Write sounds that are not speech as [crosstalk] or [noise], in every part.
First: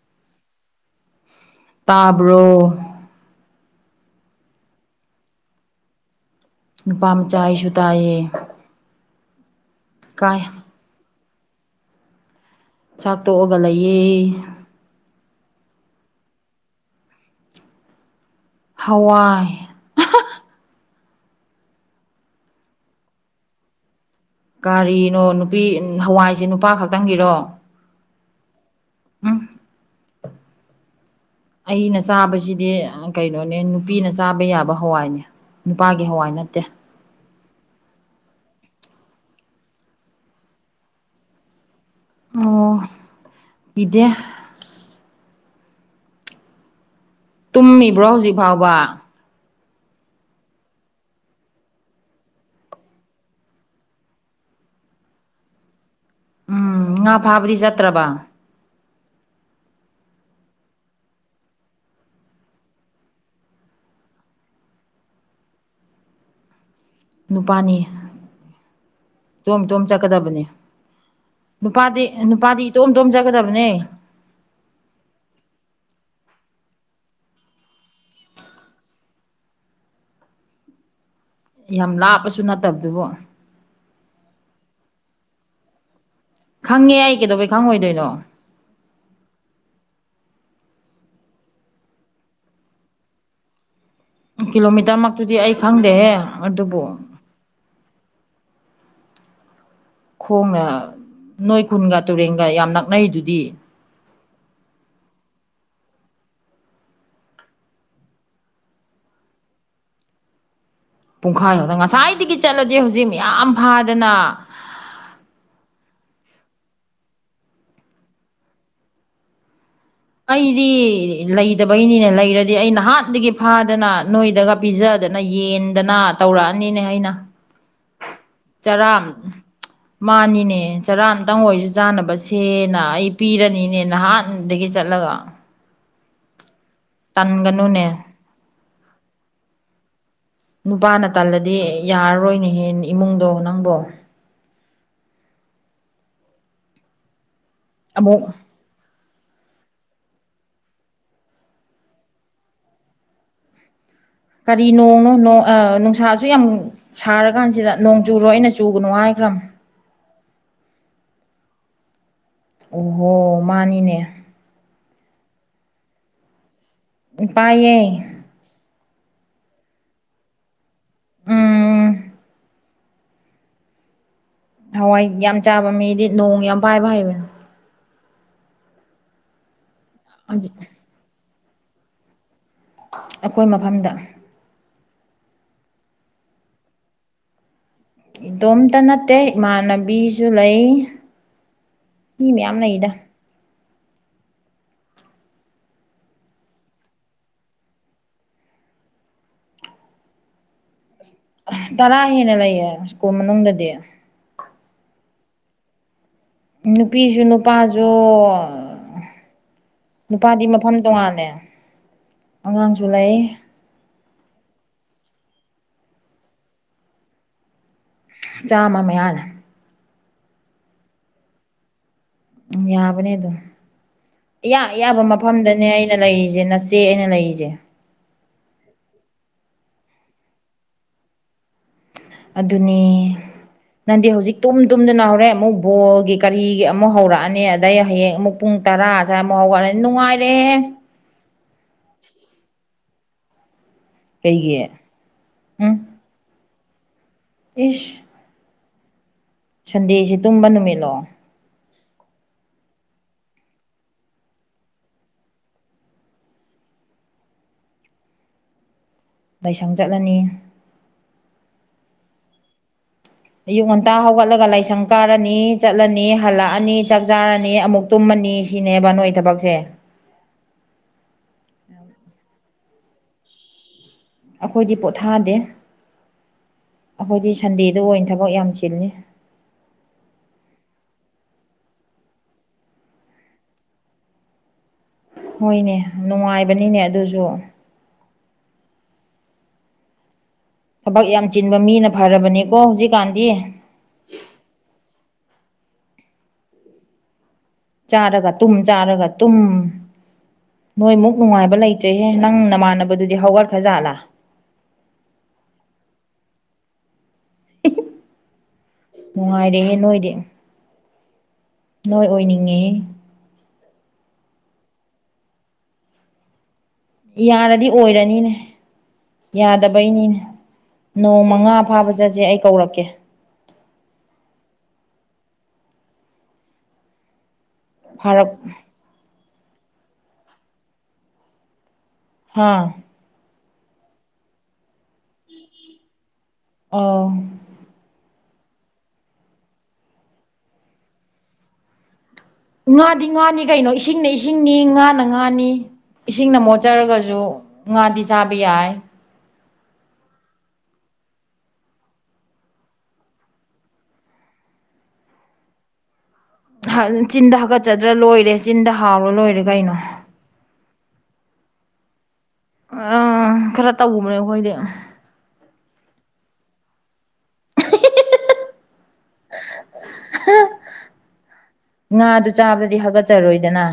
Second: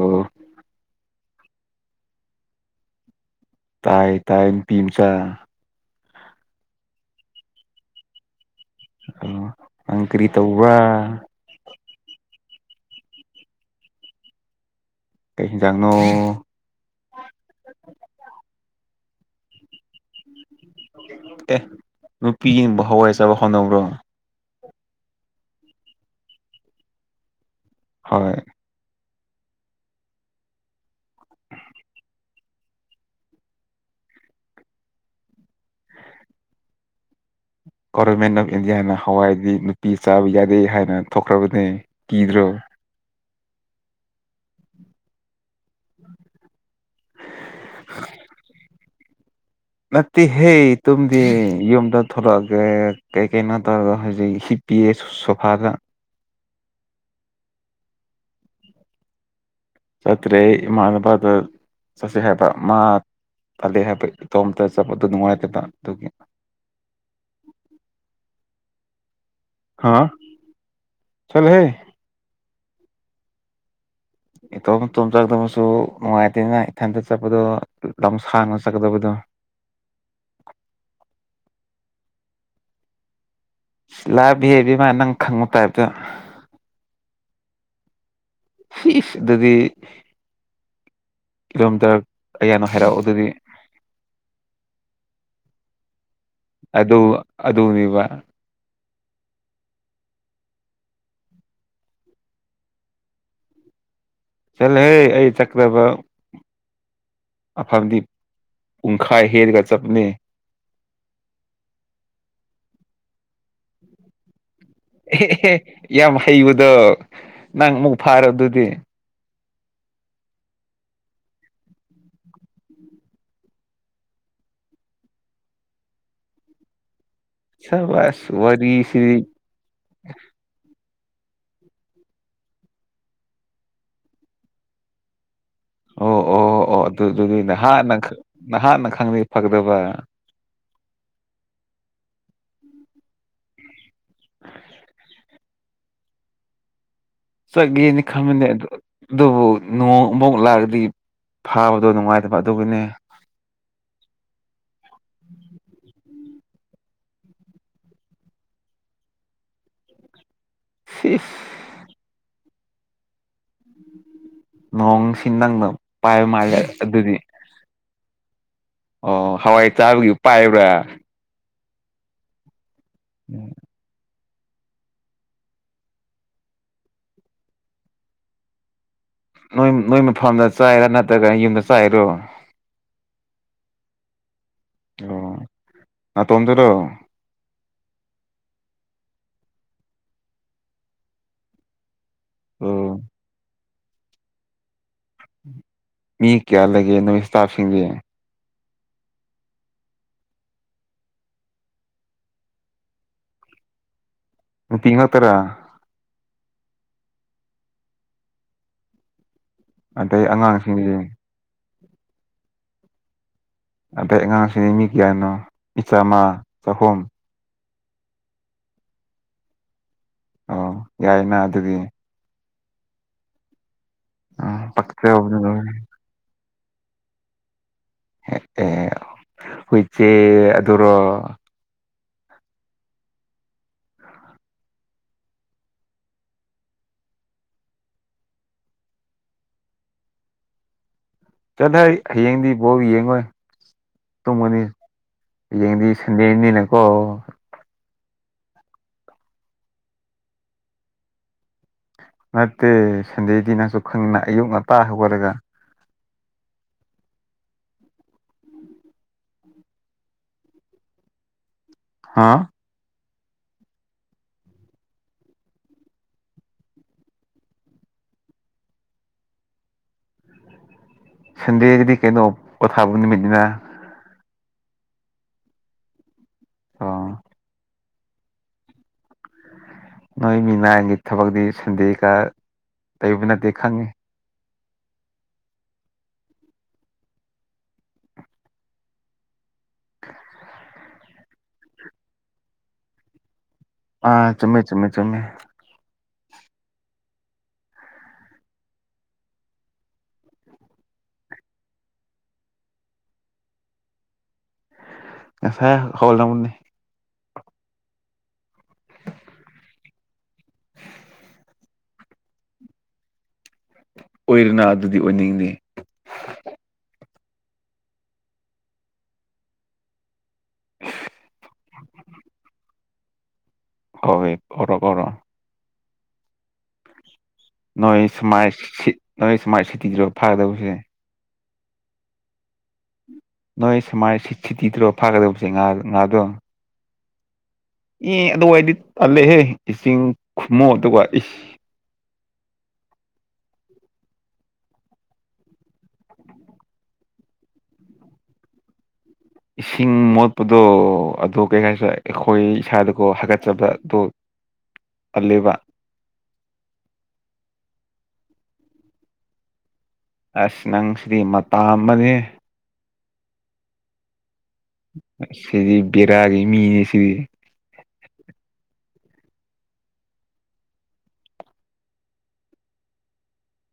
ꯑꯣ ꯇꯥꯕ꯭ꯔꯣ ꯇꯥꯏ ꯇꯥꯏ ꯄꯤꯝꯆꯥ ꯅꯨꯄꯥ ꯃꯆꯥ ꯑꯩꯁꯨ ꯇꯥꯏꯌꯦ ꯑ ꯑꯪ ꯀꯔꯤ ꯀꯥꯏ ꯇꯧꯕ ꯆꯥꯛ ꯇꯣꯛꯑꯒ ꯂꯩꯌꯦ ꯀꯩ ꯍꯖꯥꯡꯅꯣ ꯍꯋꯥꯏ ꯑꯦ ꯅꯨꯄꯤꯒꯤꯕꯨ ꯍꯋꯥꯏꯖꯥꯕ ꯍꯣꯠꯅꯕ꯭ꯔꯣ ꯀꯔꯤꯅꯣ ꯅꯨꯄꯤ ꯍꯋꯥꯏꯁꯦ ꯅꯨꯄꯥ ꯈꯛꯇꯪꯒꯤꯔꯣ ꯍꯣꯏ ꯎꯝ ꯑꯩꯅ ꯆꯥꯕꯁꯤꯗꯤ ꯀꯩꯅꯣꯅꯦ ꯅꯨꯄꯤꯅ ꯆꯥꯕ ꯌꯥꯕ ꯍꯋꯥꯏꯅꯦ ꯅꯨꯄꯥꯒꯤ ꯍꯋꯥꯏ ꯅꯠꯇꯦ ꯒꯣꯚꯔꯃꯦꯟ ꯑꯣꯐ ꯏꯟꯗꯤꯌꯥꯅ ꯍꯋꯥꯏꯗꯤ ꯅꯨꯄꯤ ꯆꯥꯕ ꯌꯥꯗꯦ ꯍꯥꯏꯅ ꯊꯣꯛꯈ꯭ꯔꯕꯅꯤ ꯀꯗ꯭ꯔꯣ ꯄꯤꯗꯦ ꯇꯨꯝꯃꯤꯕ꯭ꯔꯣ ꯍꯧꯖꯤꯛ ꯐꯥꯎꯕ ꯅꯠꯇꯦ ꯍꯦ ꯇꯝꯗꯤ ꯌꯨꯝꯗ ꯊꯣꯛꯂꯛꯑꯒꯦ ꯀꯩ ꯀꯩꯅꯣ ꯇꯧꯔꯒ ꯍꯧꯖꯤꯛ ꯄꯁ ꯁꯐꯒ ꯎꯝ ꯉꯥ ꯐꯥꯕꯗꯤ ꯆꯠꯇ꯭ꯔꯕ ꯆꯠꯇ꯭ꯔꯦ ꯏꯃꯥꯟꯅꯕꯗ ꯆꯠꯁꯦ ꯍꯥꯏꯕ ꯃꯥ ꯐꯗꯦ ꯍꯥꯏꯐꯦ ꯏꯇꯣꯝꯇ ꯆꯠꯄ ꯑꯗꯨ ꯅꯨꯡꯉꯥꯏꯇꯕ ꯑꯗꯨꯒꯤ ꯅꯨꯄꯥꯅꯤ ꯇꯣꯝ ꯇꯣꯝ ꯍꯥ ꯆꯠꯀꯗꯕꯅꯦ ꯆꯠꯂꯣꯍꯦ ꯅꯨꯄꯥꯗꯤ ꯅꯨꯄꯥꯗꯤ ꯇꯣꯝ ꯇꯣꯝꯖꯒꯗꯕꯅꯦ ꯏꯇꯣꯝ ꯏꯇꯣꯝ ꯆꯠꯀꯗꯕꯁꯨ ꯅꯨꯡꯉꯥꯏꯇꯦꯅ ꯏꯊꯟꯇ ꯆꯠꯄꯗꯣ ꯂꯝ ꯁꯥꯡꯅ ꯆꯠꯀꯗꯕꯗꯣ ꯌꯥꯝ ꯂꯥꯞꯄꯁꯨ ꯅꯠꯇꯕꯗꯨꯕꯣ ꯂꯥꯏꯕꯤ ꯍꯦꯕꯤ ꯃꯥ ꯅꯪ ꯈꯪꯕ ꯇꯥꯏꯕꯇꯣ ꯈꯪꯉꯦ ꯑꯩ ꯀꯩꯗꯧꯕꯩ ꯈꯪꯉꯣꯏꯗꯣꯏꯅꯣ ꯐꯁ ꯑꯗꯨꯗꯤ ꯀꯤꯂꯣꯃꯤꯇꯔ ꯀꯌꯥꯅꯣ ꯍꯥꯏꯔꯛꯑꯣ ꯑꯗꯨꯗꯤ ꯀꯤꯂꯣꯃꯤꯇꯔ ꯃꯛꯇꯨꯗꯤ ꯑꯩ ꯈꯪꯗꯦꯍꯦ ꯑꯗꯨꯕꯨ ꯑꯗ ꯑꯗꯅꯤꯕ ꯈꯣꯡꯅ ꯅꯣꯏ ꯀꯨꯟꯒ ꯇꯨꯔꯦꯟꯒ ꯌꯥꯝ ꯅꯛꯅꯩꯗꯨꯗꯤ ꯆꯜꯍꯦ ꯑꯩ ꯆꯀ꯭ꯔꯕ ꯑꯐꯟꯗꯤ ꯄꯨꯡꯈꯥꯏ ꯍꯦꯔꯒ ꯆꯞꯅ ꯄꯨꯡꯈꯥꯏꯍꯥꯎꯗꯅ ꯉꯁꯥꯏꯗꯒꯤ ꯆꯠꯂꯗꯤ ꯍꯧꯖꯤꯛ ꯃ ꯐꯥꯗꯅ ꯑꯦꯍꯦ ꯌꯥꯝ ꯍꯩꯕꯗꯣ ꯅꯪ ꯑꯃꯨꯛ ꯐꯥꯔꯕꯗꯨꯗꯤ ꯑꯩꯗꯤ ꯂꯩꯇꯕꯩꯅꯤꯅꯦ ꯂꯩꯔꯗꯤ ꯑꯩ ꯅꯍꯥꯟꯗꯒꯤ ꯐꯥꯗꯅ ꯅꯣꯏꯗꯒ ꯄꯤꯖ ꯑꯗꯨꯗꯅ ꯌꯦꯟꯗꯅ ꯇꯧꯔꯛꯑꯅꯤꯅꯦ ꯑꯩꯅ ꯁꯕꯥꯁ ꯆꯔꯥ ꯋꯥꯔꯤꯁꯤꯗꯤ ꯃꯥꯅꯤꯅꯦ ꯆꯔꯥ ꯑꯃꯇꯪ ꯑꯣꯏꯁꯨ ꯆꯥꯅꯕꯁꯦꯅ ꯑꯩ ꯄꯤꯔꯅꯤꯅꯦ ꯅꯍꯥꯟꯗꯒꯤ ꯆꯠꯂꯒ ꯑꯣ ꯑꯣ ꯑꯣ ꯑꯣ ꯑꯗꯨꯗꯨꯗꯤ ꯇꯟꯒꯅꯨꯅꯦ ꯅꯍꯥꯟꯅ ꯅꯍꯥꯟꯅ ꯈꯪꯗꯦ ꯐꯗꯕ ꯅꯨꯄꯥꯅ ꯇꯜꯂꯗꯤ ꯌꯥꯔꯔꯣꯏꯅꯦꯍꯦ ꯏꯃꯨꯡꯗꯣ ꯅꯪꯕꯣ ꯁ ꯌꯦꯅꯤ ꯑꯃꯨꯛ ꯈꯃꯅꯤ ꯑꯗꯨ ꯑꯗꯨꯕꯨ ꯅꯣꯡ ꯑꯃꯨꯛ ꯂꯥꯛꯑꯗꯤ ꯐꯥꯕꯗꯣ ꯅꯨꯡꯉꯥꯏꯇꯕ ꯑꯗꯨꯕꯨꯅꯦ ꯀ ꯅꯣꯡꯅ ꯅꯨꯡꯁꯥ ꯁꯨ ꯌꯥꯝ ꯁꯥꯔ ꯀꯥꯟꯁꯤꯗ ꯅꯣꯡ ꯆꯨꯔꯣ ꯑꯩꯅ ꯆꯨꯒꯅꯨ ꯍꯥꯏꯈ꯭ꯔꯕ ꯁꯤꯤꯁ ꯑꯣꯍꯣ ꯃꯥꯅꯤꯅꯦ ꯅꯣꯡ ꯁꯤꯟ ꯅꯪꯅ ꯄꯥꯏ ꯃꯥꯜꯂ ꯎ ꯄꯌꯦꯦ ꯑꯣ ꯍꯋꯥꯏ ꯆꯥꯕꯒꯤ ꯄꯥꯏꯕ꯭ꯔꯥ ꯎꯝ ꯎꯝ ꯍꯋꯥꯏ ꯌꯥꯝ ꯆꯥꯕ ꯃꯤꯗꯤ ꯅꯣꯡ ꯌꯥꯝ ꯄꯥꯏꯕ ꯍꯥꯏꯕꯅ ꯅꯣꯏ ꯅꯣꯏ ꯃꯐꯝꯗ ꯆꯥꯏꯔꯥ ꯅꯠꯇ꯭ꯔꯒꯅ ꯌꯨꯝꯗ ꯆꯥꯏꯔꯣ ꯑꯩꯈꯣꯏ ꯃꯐꯝꯗ ꯑꯣ ꯃꯥ ꯇꯣꯗꯔ ꯏꯗꯣꯝꯇ ꯅꯠꯇꯦ ꯏꯃꯥꯟꯅꯕꯤꯁꯨ ꯂꯩ ꯃꯤ ꯃꯌꯥꯝ ꯂꯩꯗ ꯑꯣ ꯃꯤ ꯀꯌꯥ ꯂꯩꯒꯦ ꯅꯣꯏ ꯏꯁꯇꯥꯐꯁꯤꯡꯒ ꯇꯔꯥ ꯍꯦꯟꯅ ꯂꯩꯌꯦ ꯁ꯭ꯀꯨꯜ ꯃꯅꯨꯡꯗꯗꯤ ꯅ ꯇꯔ ꯅꯨꯄꯤꯁꯨ ꯅꯨꯄꯥꯁꯨ ꯑꯗꯩ ꯅꯨꯄꯥꯗꯤ ꯃꯐꯝ ꯑꯉꯥꯡꯁꯤꯡꯗꯤ ꯇꯣꯉꯥꯜꯂꯦ ꯑꯉꯥꯡꯁꯨ ꯂꯩ ꯑꯗꯩ ꯑꯉꯥꯡꯁꯤꯗꯤ ꯃꯤ ꯀꯌꯥꯅꯣ ꯏꯆꯥ ꯑꯃ ꯆꯍꯨꯝ ꯆꯥꯃ ꯃꯌꯥꯅ ꯑꯣ ꯌꯥꯏꯅ ꯑꯗꯨꯗꯤ ꯎꯝ ꯌꯥꯕꯅꯦ ꯑꯗꯨꯝ ꯏꯌꯥ ꯑ ꯑꯌꯥꯕ ꯄꯛꯆꯕꯅ ꯃꯐꯝꯗꯅꯦ ꯂꯣꯏꯔꯦ ꯑꯩꯅ ꯂꯩꯔꯤꯁꯦ ꯅ ꯆꯦ ꯑꯩꯅ ꯂꯩꯔꯤꯁꯦ ꯑꯦ ꯍꯣꯏꯆꯦꯔꯣ ꯑꯗꯨꯅꯤ ꯅꯪꯗꯤ ꯍꯧꯖꯤꯛ ꯇꯨꯝ ꯇꯨꯝꯗꯅꯅꯥꯍꯧꯔꯦ ꯑꯃꯨꯛ ꯕꯣꯜꯒꯤ ꯀꯔꯤꯒꯤ ꯑꯃꯨꯛ ꯍꯧꯔꯛꯑꯅꯤ ꯑꯗꯩ ꯍꯌꯦꯡ ꯑꯃꯨꯛ ꯄꯨꯡ ꯄꯨꯡ ꯇꯔꯥꯥꯁꯨꯛ ꯍꯧꯒꯠꯂꯅꯤ ꯅꯨꯡꯉꯥꯏꯔꯦ ꯆꯠ ꯍꯥꯏ ꯍꯌꯦꯡꯗꯤ ꯕꯥꯎ ꯌꯦꯡꯉꯣꯏ ꯇꯨꯝꯃꯅꯤ ꯀꯩꯒꯤ ꯌꯦꯡꯗꯤ ꯁꯟꯗꯦꯅꯤꯅꯀꯣ ꯏ ꯁꯟꯗꯦꯁꯤ ꯇꯨꯝꯕ ꯅꯨꯃꯤꯠꯂꯣ ꯅꯠꯇꯦ ꯁꯟꯗꯦꯗꯤ ꯅꯪꯁꯨ ꯈꯪꯉꯤꯅ ꯑꯌꯨꯛ ꯉꯟꯇꯥ ꯍꯧꯒꯔꯒ ꯂꯥꯏꯁꯪ ꯆꯠꯂꯅꯤ ꯍꯥꯥ ꯑꯌꯨꯛ ꯉꯟꯇꯥ ꯍꯧꯒꯠꯂꯒ ꯂꯥꯏꯁꯪ ꯀꯥꯔꯅꯤ ꯆꯠꯂꯅꯤ ꯍꯜꯂꯛꯑꯅꯤ ꯆꯥꯛ ꯆꯥꯔꯅꯤ ꯑꯃꯨꯛ ꯇꯨꯝꯃꯅꯤ ꯑꯅꯤ ꯁꯤꯅꯦꯕ ꯅꯣꯏ ꯊꯕꯛꯁꯦ ꯁꯟꯗꯦꯒꯤꯗꯤ ꯀꯩꯅꯣ ꯄꯊꯥꯕ ꯅꯨꯃꯤꯠꯅꯤꯅ ꯑꯩꯈꯣꯏꯗꯤ ꯄꯣꯊꯥꯗꯦ ꯑꯣ ꯑꯩꯈꯣꯏꯗꯤ ꯁꯟꯗꯦꯗ ꯑꯣꯏꯅ ꯊꯕꯛ ꯌꯥꯝ ꯆꯤꯜꯂꯤ ꯅꯣꯏ ꯃꯤꯅꯥꯏꯒꯤ ꯊꯕꯛꯇꯤ ꯁꯟꯗꯦꯀ ꯇꯩꯧꯕ ꯅꯠꯇꯦ ꯈꯪꯉꯤ ꯍꯣꯏꯅꯦ ꯅꯨꯡꯉꯥꯏꯕꯅꯤꯅꯦ ꯑꯗꯨꯁꯨ ꯊꯕꯛ ꯌꯥꯝ ꯆꯤꯟꯕ ꯃꯤꯅ ꯐꯔꯕꯅꯦꯀꯣ ꯍꯧꯖꯤꯛꯀꯥꯟꯗꯤ ꯑꯥ ꯆꯨꯝꯃꯦꯃꯦ ꯆꯨꯝꯃꯦ ꯆꯨꯝꯃꯦ ꯆꯥꯔꯒ ꯇꯨꯝ ꯆꯥꯔꯒ ꯇꯨꯝ ꯅꯣꯏꯃꯨꯛ ꯅꯨꯡꯉꯥꯏꯕ ꯂꯩꯇ꯭ꯔꯦꯍꯦ ꯅꯪ ꯅꯃꯥꯟꯅꯕꯗꯨꯗꯤ ꯍꯧꯒꯠꯈ꯭ꯔꯖꯥꯠꯂꯥ ꯉꯁꯦ ꯍꯜꯅꯃꯅꯤ ꯅꯨꯡꯉꯥꯏꯔꯦꯍꯦ ꯅꯣꯏꯗꯤ ꯅꯣꯏ ꯑꯣꯏꯅꯤꯡꯉꯤ ꯑꯣꯏꯔꯅ ꯑꯗꯨꯗꯤ ꯑꯣꯏꯅꯤꯡꯉꯦ ꯌꯥꯔꯗꯤ ꯑꯣꯏꯔꯅꯤꯅꯦ ꯌꯥꯗꯕꯩꯅꯤꯅꯦ ꯅꯣꯡ ꯃꯉꯥ ꯐꯥꯕ ꯆꯠꯁꯦ ꯑꯩ ꯀꯧꯔꯛꯀꯦ ꯍꯣꯏ ꯄꯔꯣ ꯀꯔꯣ ꯅꯣꯏ ꯐꯥꯔꯛ ꯁꯨꯃꯥꯏ ꯅꯣꯏ ꯁꯨꯃꯥꯏꯅ ꯁꯤꯠꯇꯤꯗ꯭ꯔꯣ ꯐꯥꯒꯗꯕꯁꯦ ꯍꯥꯥ ꯅꯣꯏ ꯁꯨꯃꯥꯏꯖ ꯁꯤꯇꯤꯗ꯭ꯔꯣ ꯐꯥꯒꯗꯕꯁꯦ ꯉꯥ ꯉꯥꯗꯣ ꯑꯣ ꯏ ꯑꯗꯨꯋꯥꯏꯗꯤ ꯇꯥꯜꯂꯛꯍꯦ ꯏꯁꯤꯡ ꯈꯨꯨꯝꯃꯨ ꯑꯗꯨꯒ ꯉꯥꯗꯤ ꯉꯥꯅꯤ ꯀꯩꯅꯣ ꯏꯁꯤꯡꯅ ꯏꯁꯤꯡꯅꯤ ꯉꯥꯅ ꯉꯥꯅꯤ ꯏꯁꯤꯡꯅ ꯃꯣꯠꯆꯔꯒꯁꯨ ꯉꯥꯗꯤ ꯆꯥꯕ ꯌꯥꯏ ꯏꯁꯤꯡ ꯃꯣꯠꯄꯗꯣ ꯑꯗꯨ ꯀꯩ ꯍꯥꯏꯥꯏꯁꯨ ꯑꯩꯈꯣꯏ ꯏꯁꯥꯗꯀꯣ ꯍꯥꯀꯠꯆꯕꯗꯣ ꯑꯂꯕ ꯆꯤꯟꯗ ꯍꯥꯀꯠꯆꯗ꯭ꯔꯥ ꯂꯣꯏꯔꯦ ꯆꯤꯟꯗ ꯍꯥꯎꯔ ꯂꯣꯏꯔꯦ ꯀꯩꯅꯣ ꯑꯁ ꯅꯪ ꯁ꯭ꯔꯤ ꯃꯇꯇꯥꯥꯝꯕꯅꯦ ꯑꯥ ꯈꯔ ꯇꯅꯦ ꯑꯩꯈꯣꯏꯗꯤ ꯁꯤꯗꯤ ꯕꯔꯥꯑꯒꯦ ꯃꯤꯅꯦꯁꯤꯗꯤ ꯍ ꯉꯥꯗꯨ ꯆꯥꯕꯗꯗꯤ ꯍꯥꯒꯠꯆꯔꯣꯏꯗꯅ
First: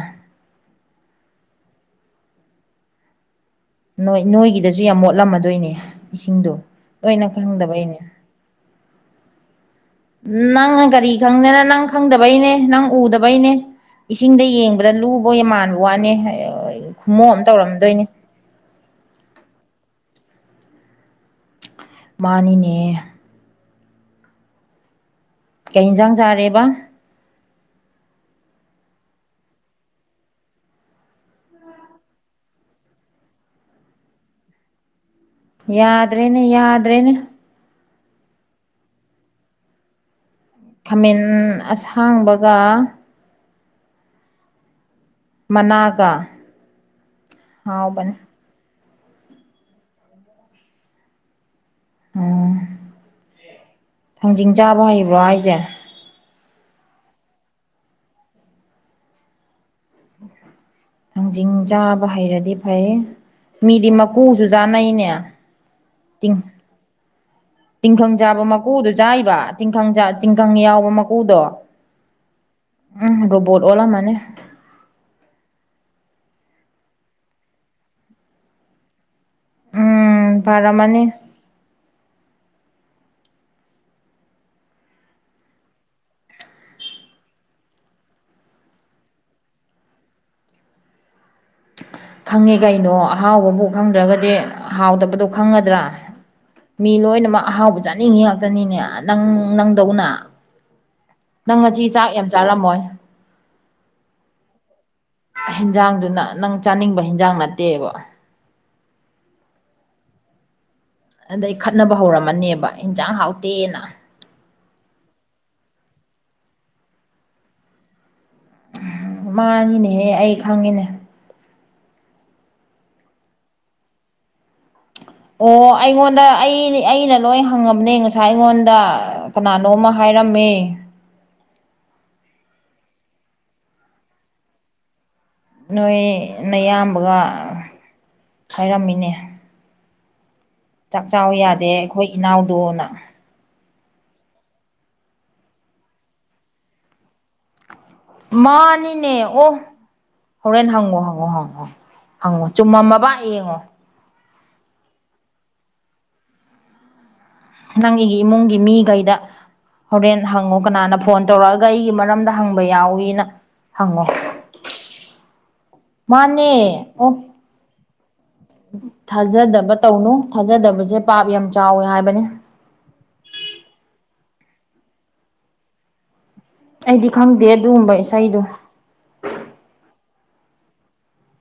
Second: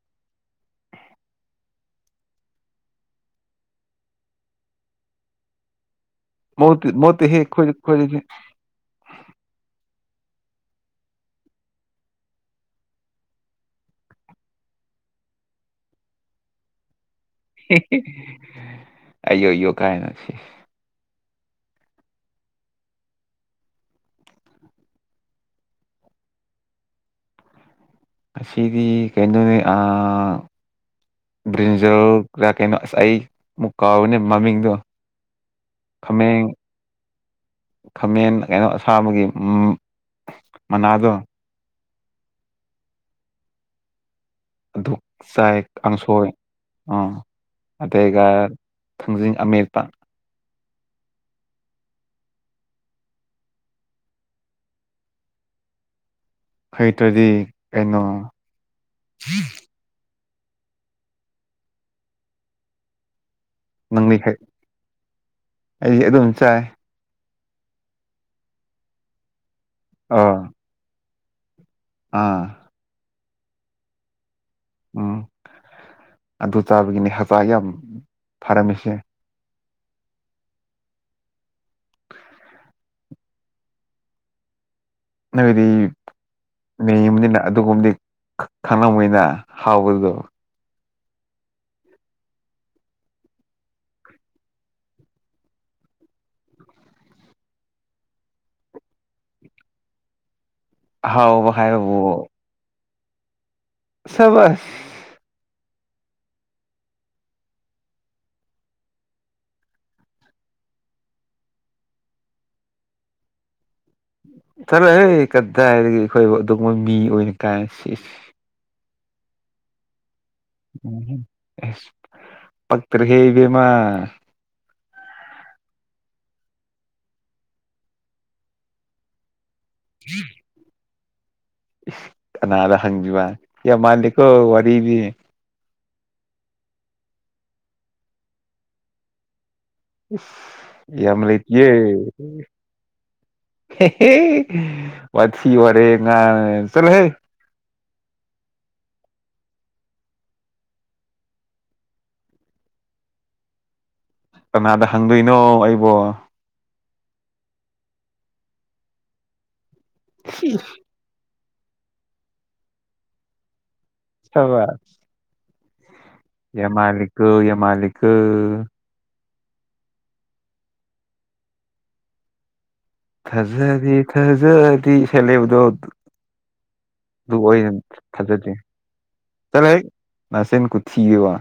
ꯅꯣꯏ ꯅꯣꯏꯒꯤꯗꯁꯨ ꯌꯥꯝ ꯃꯣꯠꯂꯝꯃꯗꯣꯏꯅꯦ ꯏꯁꯤꯡꯗꯣ ꯃꯣꯠꯇꯤ ꯂꯣꯏꯅ ꯃꯣꯠꯇꯦꯍꯦ ꯑꯩꯈꯣꯏ ꯈꯪꯗꯕ ꯑꯅꯦ ꯑꯩꯈꯣꯏꯗꯗꯤ ꯅꯪꯅ ꯒꯥꯔꯤ ꯈꯪꯗꯦꯅ ꯅꯪ ꯈꯪꯗꯕꯩꯅꯦ ꯅꯪ ꯎꯗꯕꯩꯅꯦ ꯏꯁꯤꯡꯗ ꯌꯦꯡꯕꯗ ꯂꯨꯕꯧ ꯌꯥꯝ ꯃꯥꯟꯕ ꯋꯥꯅꯦ ꯈꯨꯝꯃꯣꯛ ꯑꯃ ꯇꯧꯔꯝꯗꯣꯏꯅꯦ ꯑꯌꯣ ꯑꯌꯣ ꯀꯥꯏ ꯅ ꯃꯥꯅꯤꯅꯦ ꯀꯩ ꯏꯟꯁꯥꯡ ꯆꯥꯔꯦꯕ ꯑꯁꯤꯗꯤ ꯀꯩꯅꯩꯅꯣꯅꯤ ꯕ꯭ꯔꯤꯟꯖꯔ ꯀꯩꯅꯣ ꯑꯁ ꯑꯩ ꯑꯃꯨꯛ ꯀꯥꯎꯅꯦ ꯃꯃꯤꯡꯗꯣ ꯌꯥꯗ꯭ꯔꯦꯅꯦ ꯈꯥꯃꯦꯟ ꯌꯥꯗ꯭ꯔꯦꯅꯦ ꯈꯥꯃꯦꯟ ꯀꯩꯅꯣ ꯑꯁꯥꯕꯒꯤ ꯃꯅꯥꯗꯣ ꯈꯥꯃꯦꯟ ꯑꯁꯥꯡꯕꯒ ꯗꯨ ꯆꯥꯏ ꯍꯥꯡ ꯃꯅꯥꯒ ꯁꯣꯏ ꯑ ꯍꯥꯎꯕꯅꯦ ꯑꯒ ꯊꯥꯡꯖꯤꯡ ꯑꯃꯔꯄ ꯎꯝ ꯊꯥꯡꯖꯤꯡ ꯆꯥꯕ ꯍꯩꯕ꯭ꯔꯣ ꯑꯩꯁꯦ ꯍꯩ ꯇꯗꯤ ꯀꯩꯅꯣ ꯊꯥꯡꯖꯤꯡ ꯆꯥꯕ ꯍꯩꯔꯗꯤ ꯐꯩ ꯃꯤꯗꯤ ꯅꯪꯗꯤ ꯍꯩ ꯃꯀꯨꯁꯨ ꯆꯥꯅꯩꯅꯦ ꯑꯩꯗꯤ ꯑꯗꯨꯝ ꯇꯤꯡ ꯆꯥꯏ ꯇꯤꯡꯈꯪ ꯆꯥꯕ ꯃꯀꯨꯗꯨꯣ ꯆꯥꯕ ꯇꯤꯡꯈꯪ ꯑꯥ ꯇꯤꯡꯈꯪ ꯌꯥꯎꯕ ꯃꯀꯨꯗꯣ ꯑꯥ ꯎꯝ ꯔꯣꯕꯣꯠ ꯑꯣꯜꯂꯝꯃꯅꯤ ꯎꯝ ꯑꯗꯨ ꯆꯥꯕꯒꯤꯅꯤ ꯍꯇꯥ ꯌꯥꯝ ꯐꯔꯝꯃꯤꯁꯦ ꯎꯝ ꯐꯔꯃꯅꯤ ꯅꯗꯤ ꯅꯕꯅꯤꯅ ꯑꯗꯨꯒꯨꯝꯕꯗꯤ ꯈꯪꯉꯝꯅꯤꯅ ꯍꯥꯎꯕꯗꯣ ꯈꯪꯉꯤ ꯀꯩꯅꯣ ꯑꯍꯥꯎꯕꯕꯨ ꯈꯪꯗ꯭ꯔꯒꯗꯤ ꯍꯥꯎꯗꯕꯗꯣ ꯈꯪꯒꯗ꯭ꯔꯥ ꯃꯤ ꯂꯣꯏꯅꯃꯛ ꯑꯍꯥꯎꯕ ꯆꯥꯅꯤꯡꯉꯤ ꯉꯥꯛꯇꯅꯤꯅꯦ ꯅꯪ ꯅꯪꯗꯧꯅ ꯑꯍꯥꯎꯕ ꯅꯪ ꯉꯁꯤ ꯍꯥꯏꯕꯕꯨ ꯆꯥꯛ ꯌꯥꯝ ꯆꯥꯔꯝꯃꯣꯏ ꯁꯕꯁ ꯍꯤꯟꯖꯥꯡꯗꯨꯅ ꯅꯪ ꯆꯥꯅꯤꯡꯕ ꯍꯤꯟꯖꯥꯡ ꯅꯠꯇꯦꯕ ꯑꯗꯩ ꯈꯠꯅꯕ ꯍꯧꯔꯝꯃꯅꯦꯕ ꯏꯟꯁꯥꯡ ꯍꯥꯎꯇꯦꯅ ꯐꯔꯦ ꯍ ꯀꯗꯥꯏꯗꯒꯤ ꯑꯩꯈꯣꯏ ꯑꯗꯨꯕ ꯃꯤ ꯑꯣꯏꯅ ꯀꯥꯏꯅ ꯁꯤ ꯃꯥꯅꯤꯅꯦꯍꯦ ꯑꯩ ꯈꯪꯉꯤꯅꯦ ꯄꯛꯇ꯭ꯔ ꯍꯦ ꯏꯕꯃ ꯑꯣ ꯑꯩꯉꯣꯟꯗ ꯑꯩ ꯑꯩꯅ ꯂꯣꯏ ꯍꯪꯉꯕꯅꯦ ꯉꯁꯥꯏ ꯑꯩꯉꯣꯟꯗ ꯀꯅꯥꯅꯣ ꯑꯃ ꯍꯥꯏꯔꯝꯃꯦ ꯅꯗ ꯍꯪꯖꯕ ꯌꯦ ꯃꯥꯜꯜꯂꯤꯀꯣ ꯋꯥꯔꯤꯔꯤꯕꯤ ꯅꯣꯏ ꯅꯌꯥꯝꯕꯒ ꯍꯥꯏꯔꯝꯃꯤꯅꯦ ꯌꯥꯝ ꯆꯥꯛ ꯌꯥꯝ ꯑꯃ ꯆꯥꯎ ꯂꯩꯇꯦ ꯌꯥꯗꯦ ꯑꯩꯈꯣꯏ ꯏꯅꯥꯎꯗꯣꯅ ꯍ ꯄꯊꯤ ꯋꯥꯔꯦ ꯉ ꯆꯂ ꯍꯦ ꯃꯥꯅꯤꯅꯦ ꯑꯣ ꯍꯣꯔꯦꯟ ꯍꯪꯉꯣ ꯍꯪꯉꯣ ꯍꯪꯉꯣ ꯍꯪꯉꯣ ꯆꯨꯝꯃꯝꯃꯕ ꯌꯦꯡꯉꯣ ꯀꯅꯥꯗ ꯍꯪꯗꯣꯏꯅꯣ ꯑꯩꯕꯣ ꯅꯪ ꯑꯩꯒꯤ ꯏꯃꯨꯡꯒꯤ ꯃꯤꯈꯩꯗ ꯍꯣꯔꯦꯟ ꯍꯪꯉꯨ ꯀꯅꯥꯅ ꯐꯣꯟ ꯇꯧꯔꯛꯑꯒ ꯑꯩꯒꯤ ꯃꯔꯝꯗ ꯍꯪꯕ ꯌꯥꯎꯋꯤꯅ ꯍꯪꯉꯣ ꯍꯋꯥ ꯃꯥꯅꯦ ꯑꯣ ꯌꯥꯝ ꯃꯥꯜꯂꯤꯀꯣ ꯊꯥꯖꯗꯕ ꯇꯧꯅꯨ ꯊꯥꯖꯗꯕꯁꯦ ꯄꯥꯞ ꯌꯥꯝ ꯆꯥꯎꯋꯦ ꯍꯥꯏꯕꯅꯤ ꯊꯖꯗꯤ ꯊꯖꯗꯤ ꯁꯦꯂꯕꯗꯣ ꯑꯩꯗꯤ ꯑꯗꯨ ꯈꯪꯗꯦ ꯑꯗꯨꯒꯨꯝꯕ ꯏꯁꯩꯗꯣ ꯊꯥꯖꯗꯦ ꯆ ꯅꯁꯦꯟ ꯈꯨꯊꯣ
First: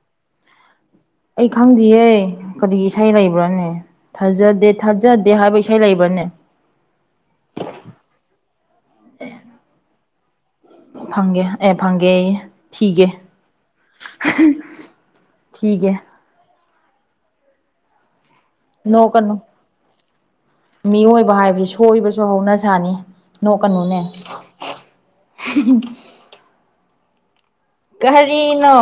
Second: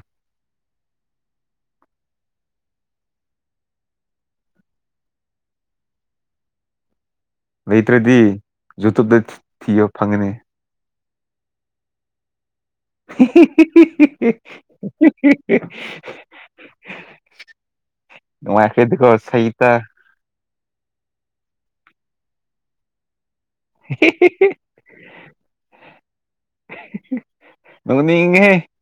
ꯑꯩ ꯈꯪꯗꯌꯦꯦ ꯀꯔꯤ ꯏꯁꯩ ꯂꯩꯕ꯭ꯔꯥꯅꯦ ꯊꯥꯖꯗꯦ ꯊꯥꯖꯗꯦ ꯍꯥꯏꯕ ꯏꯁꯩ ꯂꯩꯕ꯭ꯔꯥ ꯀ ꯂꯩꯇ꯭ꯔꯗꯤ ꯌꯨꯇꯕꯇ ꯊꯤꯌꯣ ꯐꯪꯒꯅꯤ ꯐꯪꯒꯦ ꯑꯦ ꯐꯪꯒꯦ ꯑꯩ ꯊꯤꯀ ꯊꯒꯦ ꯃꯨꯡꯈꯦꯗꯀ ꯅꯣꯛꯀꯅꯨ ꯁ ꯏꯠꯇ ꯃꯤꯑꯣꯏꯕ ꯍꯥꯏꯕꯕꯁꯤ ꯁꯣꯏꯕꯁꯨ ꯍꯧꯅ ꯁꯥꯥꯅꯤ ꯅꯣ ꯀꯅꯨꯅꯦ ꯅꯣꯛꯅꯤꯡꯉꯦꯍꯦ ꯀꯔꯤꯅꯣ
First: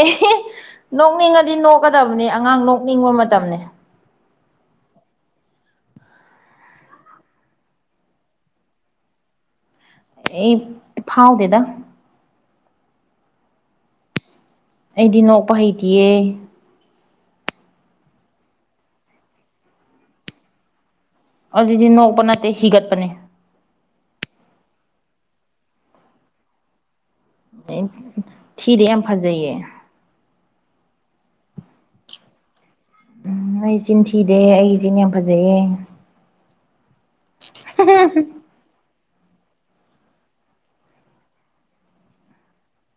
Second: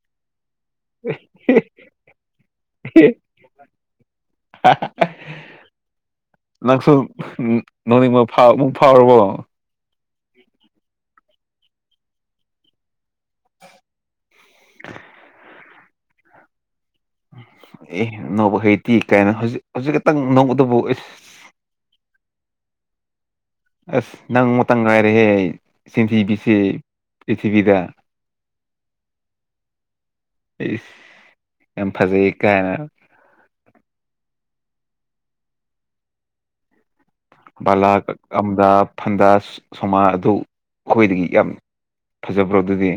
ꯑꯦ ꯅꯣꯛꯅꯤꯡꯉꯗꯤ ꯅꯣꯛꯀꯗꯕꯅꯤ ꯑꯉꯥꯡ ꯅꯣꯛꯅꯤꯡꯕ ꯃꯇꯝꯅꯦ ꯑ ꯂꯥꯛꯁꯣ ꯅꯅꯤ ꯐꯥꯎ ꯐꯥꯎꯔꯕꯣ ꯑꯦ ꯐꯥꯎꯥꯎꯗꯦꯗ [unintelligible] ꯑꯩꯗꯤ ꯅꯣꯛꯄ ꯍꯩꯇꯌꯦ ꯑꯦ ꯅꯧꯕ ꯍꯩꯇꯤ ꯀꯥꯏꯅ ꯍꯧꯖꯤꯛ ꯍꯧꯖꯤꯛ ꯈꯛꯇꯪ ꯅꯣꯡꯧꯕꯇꯕꯨ ꯑꯦꯁ ꯑꯗꯨꯗꯤ ꯅꯣꯛꯄ ꯅꯠꯇꯦ ꯍꯤꯒꯠꯄꯅꯦ ꯑꯁ ꯅꯪ ꯑꯃꯨꯇꯪ ꯉꯥꯏꯔꯦꯍꯦ ꯁꯟꯊꯤꯕꯤꯁꯤꯦ ꯊꯤꯗꯤꯦ ꯑꯝꯐꯥꯖꯌꯦ ꯑꯩ ꯌꯥꯝ ꯐꯖꯩ ꯀꯥꯏꯦꯅ ꯑꯩ ꯏꯆꯤꯟ ꯊꯤꯗꯦ ꯑꯩꯒꯤ ꯏꯆꯤꯟ ꯌꯥꯝ ꯐꯖꯩꯌꯦꯦ [unintelligible] ꯐꯟꯗꯥ ꯁꯣꯃꯥ ꯑꯗꯨ ꯑꯩꯈꯣꯏꯗꯒꯤ ꯌꯥꯝ ꯐꯖꯕ꯭ꯔꯣ ꯑꯗꯨꯗꯤ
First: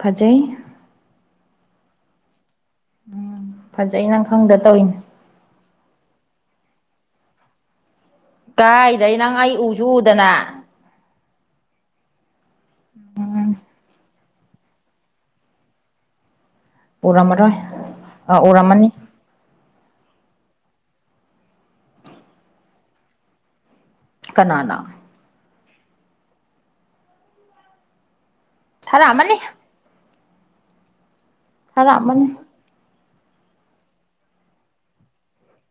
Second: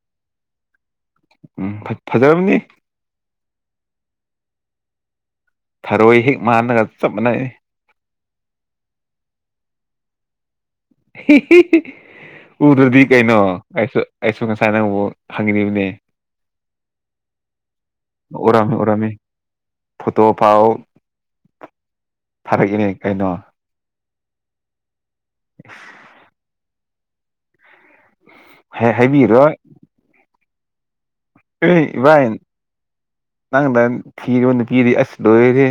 ꯐꯖꯩ ꯎꯝ ꯐꯖꯔꯝꯅꯤ ꯎꯝ ꯐꯖꯩ ꯅꯪ ꯈꯪꯗ ꯇꯧꯏꯅꯦ ꯊꯔꯣꯏ ꯍꯦꯛ ꯃꯥꯟꯂꯒ ꯆꯞ ꯃꯥꯟꯅꯩ ꯀꯥꯏꯗꯩ ꯅꯪ ꯑꯩ ꯎꯖꯨ ꯎꯗꯅ ꯎꯗ꯭ꯔꯗꯤ ꯀꯩꯅꯣ ꯑꯩꯁꯨ ꯑꯩꯁꯨ ꯉꯁꯥꯏ ꯅꯪꯕꯨ ꯍꯪꯅꯤꯡꯉꯤꯕꯅꯦ ꯎꯔꯝꯃꯔꫭꯏ ꯎꯔꯝꯃꯤ ꯎꯔꯝꯃꯤ ꯐꯣꯇꯣ ꯄꯥꯎ ꯊꯥꯔꯛꯏꯅꯦ ꯀꯩꯅꯣ ꯀꯅꯥꯅ [inaudible] ꯊꯥꯔꯛꯑꯝꯃꯅꯤ ꯍꯥꯏꯕꯤꯔꯣꯏ ꯑꯦ ꯏꯚꯥꯏ ꯊꯥꯔꯛꯑꯝꯃꯅꯤ ꯅꯪꯅ ꯊꯤꯕ ꯅꯨꯄꯤꯗꯤ ꯑꯁ ꯂꫭꯏꯔꯦ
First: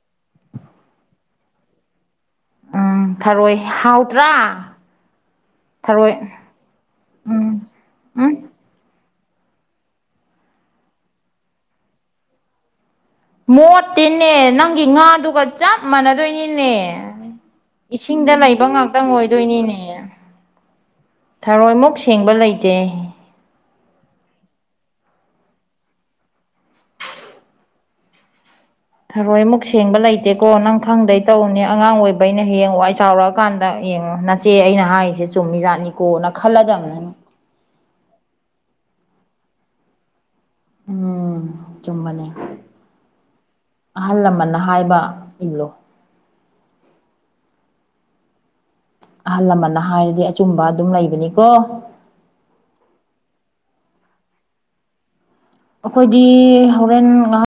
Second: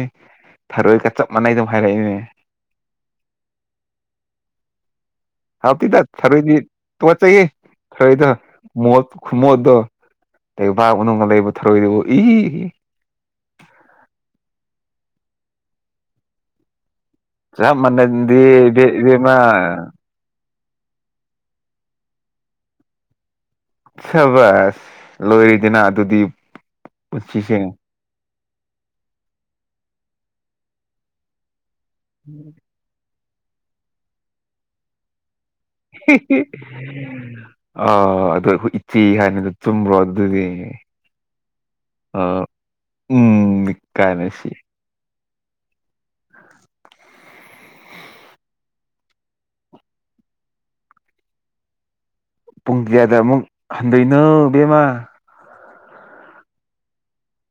ꯊꯔꯣꯏꯒ ꯆꯞ ꯃꯥꯟꯅꯩ ꯑꯗꯨꯝ ꯍꯥꯏꯔꯛꯏꯅꯦ ꯎꯝ ꯐꯔꯣꯏ ꯍꯥꯎꯇ꯭ꯔ ꯍꯥꯎ ꯇꯤꯗ ꯊꯔꫭꯏꯗꯤ ꯇꯨꯒꯠꯆꯩꯌꯦ ꯎꯝ ꯊꯔꫭꯏꯗꫭ ꯎꯝ ꯃꫭꯠ ꯈꯨꯃꯣꯠꯗꯣ ꯇꯩꯕꯥꯛ ꯃꯅꯨꯡꯒ ꯂꯩꯕ ꯊꯧꯔꯣꯏꯗꯨꯕꯨ ꯏ ꯏ ꯃꯣꯠꯇꯦꯅꯦ ꯅꯪꯒꯤ ꯉꯥꯗꯨꯒ ꯆꯞ ꯃꯥꯟꯅꯗꯣꯏꯅꯤꯅꯦ ꯆꯞ ꯏꯁꯤꯡꯗ ꯃꯥꯟꯅꯗꯦ ꯂꯩꯕ ꯏꯕꯦ ꯉꯥꯛꯇꯪ ꯏꯕꯦꯝꯃ ꯑꯣꯏꯗꯣꯏꯅꯤꯅꯦ ꯊꯔꯣꯏ ꯃꯨꯛ ꯁꯦꯡꯕ ꯂꯩꯇꯦ ꯁꯥꯕꯁ ꯂꯣꯏꯔꯤꯗꯅ ꯑꯗꯨꯗꯤ ꯄꯨꯁꯤꯁꯦ ꯊꯔꯣꯏꯃꯨꯛ ꯁꯦꯡꯕ ꯂꯩꯇꯦꯀꯣ ꯅꯪ ꯈꯪꯗꯩ ꯇꯧꯔꯤꯅꯦ ꯑꯉꯥꯡ ꯑꯣꯏꯕꯩꯅ ꯍꯌꯦꯡ ꯋꯥꯎꯔꯒ ꯀꯥꯟꯗ ꯌꯦꯡꯉꯣ ꯅꯆꯦ ꯑꯩꯅ ꯍꯥꯏꯔꯤꯁꯦ ꯆꯨꯝꯃꯤꯖꯥꯠꯅꯤꯀꯣꯅ ꯈꯜꯂꯗꯕꯅꯤ ꯑ ꯑꯗꯨ ꯍꫭꯏ ꯏꯆꯦ ꯍꯥꯏꯅꯤꯗ ꯆꯨꯝꯕ꯭ꯔꯣ ꯑꯗꯨꯗꯤ ꯎꯝ ꯆꯨꯝꯃꯅꯤ ꯑꯥ ꯎꯝ ꯑꯍꯜ ꯀꯥꯏꯅ ꯁꯤ ꯂꯃꯟꯅ ꯍꯥꯏꯕ ꯏꯟꯂꯨ ꯑꯍꯜ ꯂꯃꯟꯅ ꯍꯥꯏꯔꯗꯤ ꯑꯆꯨꯝꯕ ꯑꯗꯨꯝ ꯂꯩꯕꯅꯤꯀꯣ ꯄꯨꯡ ꯀꯌꯥꯗ ꯑꯃꯨꯛ ꯍꯟꯗꯣꯏꯅꯣꯕꯦꯝꯃ ꯑꯩꯈꯣꯏꯗꯤ ꯍꯣꯔꯦꯟ ꯉꯥꯏꯍꯥꯛ